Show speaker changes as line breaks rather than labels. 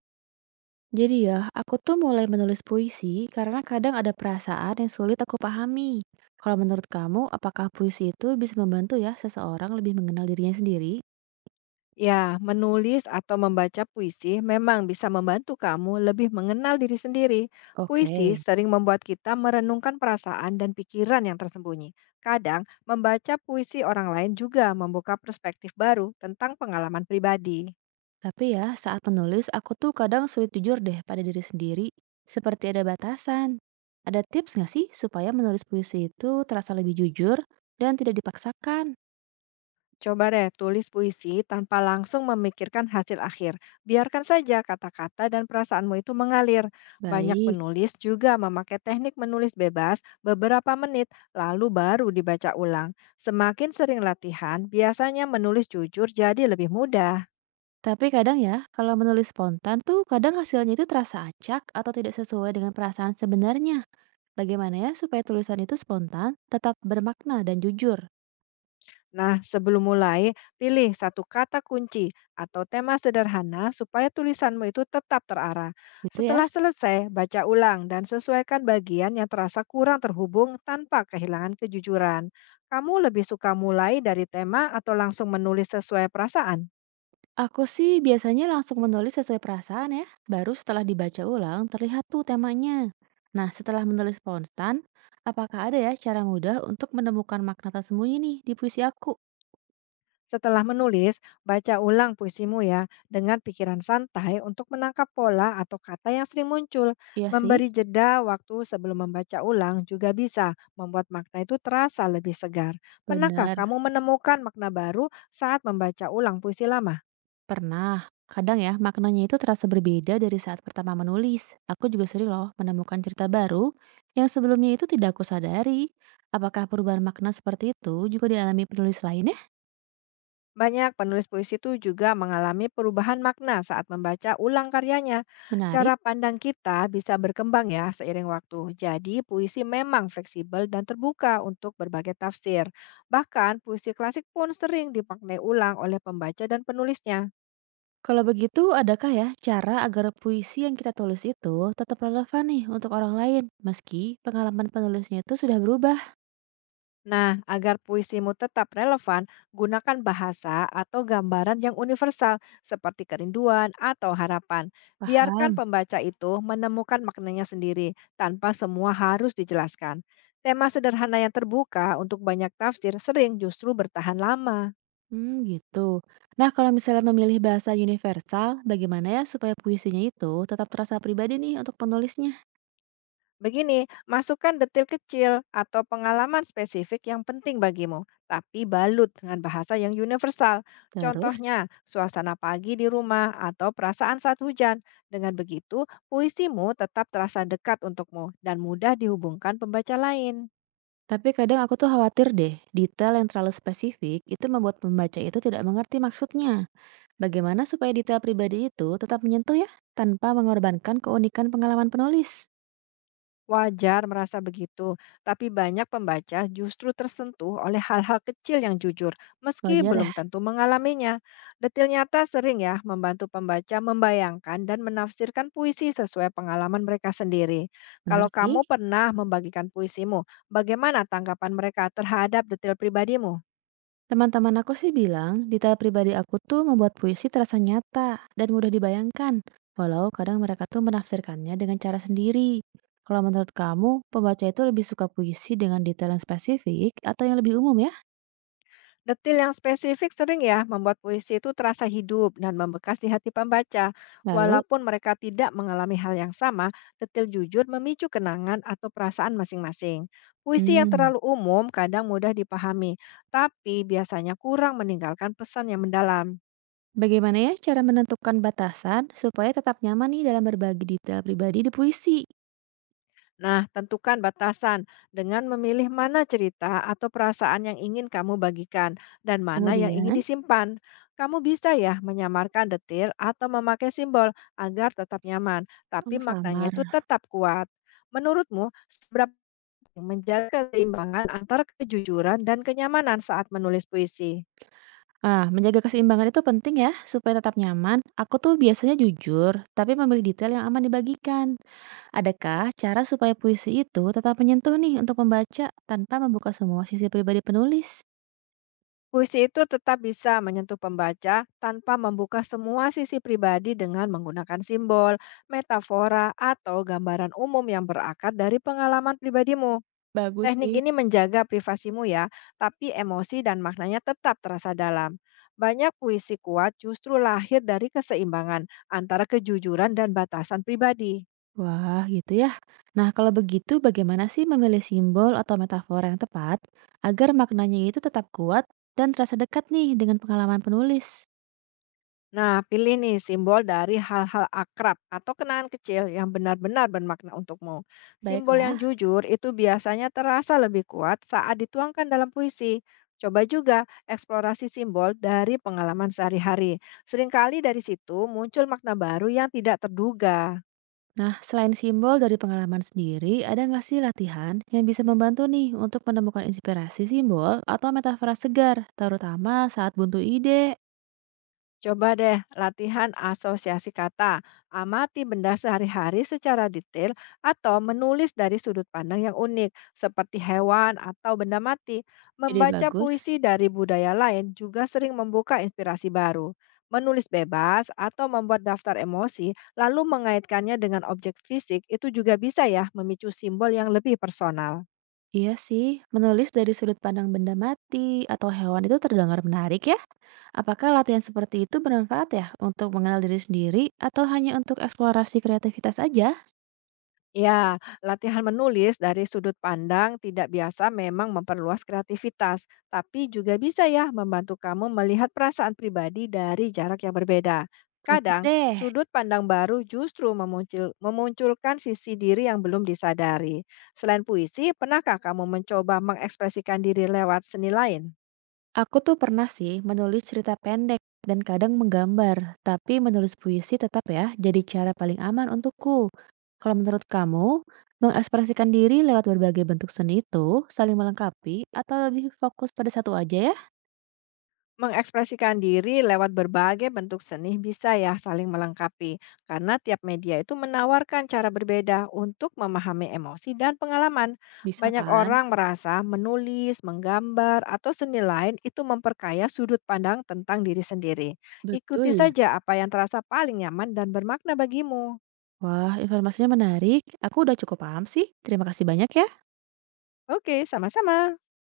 Jadi ya, aku tuh mulai menulis puisi karena kadang ada perasaan yang sulit aku pahami. Kalau menurut kamu, apakah puisi itu bisa membantu ya seseorang lebih mengenal dirinya sendiri?
Ya, menulis atau membaca puisi memang bisa membantu kamu lebih mengenal diri sendiri.
Oke.
Puisi sering membuat kita merenungkan perasaan dan pikiran yang tersembunyi. Kadang, membaca puisi orang lain juga membuka perspektif baru tentang pengalaman pribadi.
Tapi ya, saat menulis aku tuh kadang sulit jujur deh pada diri sendiri, seperti ada batasan. Ada tips nggak sih supaya menulis puisi itu terasa lebih jujur dan tidak dipaksakan?
Coba deh tulis puisi tanpa langsung memikirkan hasil akhir. Biarkan saja kata-kata dan perasaanmu itu mengalir. Banyak
Baik,
penulis juga memakai teknik menulis bebas beberapa menit, lalu baru dibaca ulang. Semakin sering latihan, biasanya menulis jujur jadi lebih mudah.
tapi kadang ya, kalau menulis spontan tuh kadang hasilnya itu terasa acak atau tidak sesuai dengan perasaan sebenarnya. Bagaimana ya supaya tulisan itu spontan, tetap bermakna dan jujur,
Nah, sebelum mulai, pilih satu kata kunci atau tema sederhana supaya tulisanmu itu tetap terarah.
gitu ya?
Setelah selesai, baca ulang dan sesuaikan bagian yang terasa kurang terhubung tanpa kehilangan kejujuran. Kamu lebih suka mulai dari tema atau langsung menulis sesuai perasaan?
Aku sih biasanya langsung menulis sesuai perasaan ya, baru setelah dibaca ulang terlihat tuh temanya. Nah, setelah menulis spontan, apakah ada ya cara mudah untuk menemukan makna tersembunyi nih di puisi aku?
Setelah menulis, baca ulang puisimu ya dengan pikiran santai untuk menangkap pola atau kata yang sering muncul.
Iya sih,
Memberi jeda waktu sebelum membaca ulang juga bisa membuat makna itu terasa lebih segar. Pernahkah kamu
benar.
menemukan makna baru saat membaca ulang puisi lama?
Pernah. Kadang ya, maknanya itu terasa berbeda dari saat pertama menulis. Aku juga sering loh menemukan cerita baru yang sebelumnya itu tidak aku sadari. Apakah perubahan makna seperti itu juga dialami penulis lainnya?
Banyak penulis puisi itu juga mengalami perubahan makna saat membaca ulang karyanya. Cara
Menarik.
pandang kita bisa berkembang ya seiring waktu. Jadi puisi memang fleksibel dan terbuka untuk berbagai tafsir. Bahkan puisi klasik pun sering dipakai ulang oleh pembaca dan penulisnya.
Kalau begitu, adakah ya cara agar puisi yang kita tulis itu tetap relevan nih untuk orang lain, meski pengalaman penulisnya itu sudah berubah?
Nah, agar puisimu tetap relevan, gunakan bahasa atau gambaran yang universal seperti kerinduan atau harapan. Biarkan
Paham?
pembaca itu menemukan maknanya sendiri tanpa semua harus dijelaskan. Tema sederhana yang terbuka untuk banyak tafsir sering justru bertahan lama.
Hmm, gitu. Nah, kalau misalnya memilih bahasa universal, bagaimana ya supaya puisinya itu tetap terasa pribadi nih untuk penulisnya?
Begini, masukkan detail kecil atau pengalaman spesifik yang penting bagimu, tapi balut dengan bahasa yang universal.
Terus?
Contohnya, suasana pagi di rumah atau perasaan saat hujan. Dengan begitu, puisimu tetap terasa dekat untukmu dan mudah dihubungkan pembaca lain.
Tapi kadang aku tuh khawatir deh, detail yang terlalu spesifik itu membuat pembaca itu tidak mengerti maksudnya. Bagaimana supaya detail pribadi itu tetap menyentuh ya, tanpa mengorbankan keunikan pengalaman penulis?
Wajar merasa begitu, tapi banyak pembaca justru tersentuh oleh hal-hal kecil yang jujur, meski
Wajar
belum
ya,
tentu mengalaminya. Detil nyata sering ya membantu pembaca membayangkan dan menafsirkan puisi sesuai pengalaman mereka sendiri.
bener
Kalau kamu
sih.
pernah membagikan puisimu, bagaimana tanggapan mereka terhadap detil pribadimu?
Teman-teman aku sih bilang, detail pribadi aku tuh membuat puisi terasa nyata dan mudah dibayangkan. Walau kadang mereka tuh menafsirkannya dengan cara sendiri. Kalau menurut kamu, pembaca itu lebih suka puisi dengan detail yang spesifik atau yang lebih umum ya?
Detil yang spesifik sering ya membuat puisi itu terasa hidup dan membekas di hati pembaca.
Lalu,
Walaupun mereka tidak mengalami hal yang sama, detil jujur memicu kenangan atau perasaan masing-masing. Puisi yang
hmm,
terlalu umum kadang mudah dipahami, tapi biasanya kurang meninggalkan pesan yang mendalam.
bagaimana ya cara menentukan batasan supaya tetap nyaman nih dalam berbagi detail pribadi di puisi?
Nah, tentukan batasan dengan memilih mana cerita atau perasaan yang ingin kamu bagikan dan mana yang ingin
Kemudian,
disimpan. Kamu bisa ya menyamarkan detil atau memakai simbol agar tetap nyaman, tapi
oh,
maknanya
samar.
itu tetap kuat. Menurutmu, seberapa penting menjaga keseimbangan antara kejujuran dan kenyamanan saat menulis puisi?
Ah, menjaga keseimbangan itu penting ya supaya tetap nyaman. Aku tuh biasanya jujur, tapi memilih detail yang aman dibagikan. Adakah cara supaya puisi itu tetap menyentuh nih untuk pembaca tanpa membuka semua sisi pribadi penulis?
Puisi itu tetap bisa menyentuh pembaca tanpa membuka semua sisi pribadi dengan menggunakan simbol, metafora, atau gambaran umum yang berakar dari pengalaman pribadimu.
Bagus
Teknik
sih.
ini menjaga privasimu ya, tapi emosi dan maknanya tetap terasa dalam. Banyak puisi kuat justru lahir dari keseimbangan antara kejujuran dan batasan pribadi.
Wah, gitu ya. Nah, kalau begitu bagaimana sih memilih simbol atau metafora yang tepat agar maknanya itu tetap kuat dan terasa dekat nih dengan pengalaman penulis?
Nah, pilih nih simbol dari hal-hal akrab atau kenangan kecil yang benar-benar bermakna untukmu. Simbol yang
Baiklah,
jujur itu biasanya terasa lebih kuat saat dituangkan dalam puisi. Coba juga eksplorasi simbol dari pengalaman sehari-hari. Seringkali dari situ muncul makna baru yang tidak terduga.
nah, selain simbol dari pengalaman sendiri, ada nggak sih latihan yang bisa membantu nih untuk menemukan inspirasi simbol atau metafora segar, terutama saat buntu ide?
Coba deh latihan asosiasi kata, amati benda sehari-hari secara detail atau menulis dari sudut pandang yang unik seperti hewan atau benda mati.
Ide
Membaca
bagus.
puisi dari budaya lain juga sering membuka inspirasi baru. Menulis bebas atau membuat daftar emosi lalu mengaitkannya dengan objek fisik itu juga bisa ya memicu simbol yang lebih personal.
Iya sih, menulis dari sudut pandang benda mati atau hewan itu terdengar menarik ya. Apakah latihan seperti itu bermanfaat ya untuk mengenal diri sendiri atau hanya untuk eksplorasi kreativitas aja?
Ya, latihan menulis dari sudut pandang tidak biasa memang memperluas kreativitas, tapi juga bisa ya membantu kamu melihat perasaan pribadi dari jarak yang berbeda.
Cocok
Kadang,
deh.
sudut pandang baru justru memunculkan sisi diri yang belum disadari. Selain puisi, pernahkah kamu mencoba mengekspresikan diri lewat seni lain?
Aku tuh pernah sih menulis cerita pendek dan kadang menggambar, tapi menulis puisi tetap ya jadi cara paling aman untukku. Kalau menurut kamu, mengekspresikan diri lewat berbagai bentuk seni itu saling melengkapi atau lebih fokus pada satu aja ya?
Mengekspresikan diri lewat berbagai bentuk seni bisa ya saling melengkapi, karena tiap media itu menawarkan cara berbeda untuk memahami emosi dan pengalaman.
Bisa
Banyak
kan?
orang merasa menulis, menggambar, atau seni lain itu memperkaya sudut pandang tentang diri sendiri. Ikuti
Betul.
saja apa yang terasa paling nyaman dan bermakna bagimu.
Wah, informasinya menarik. Aku udah cukup paham sih. Terima kasih banyak ya.
Oke, sama-sama.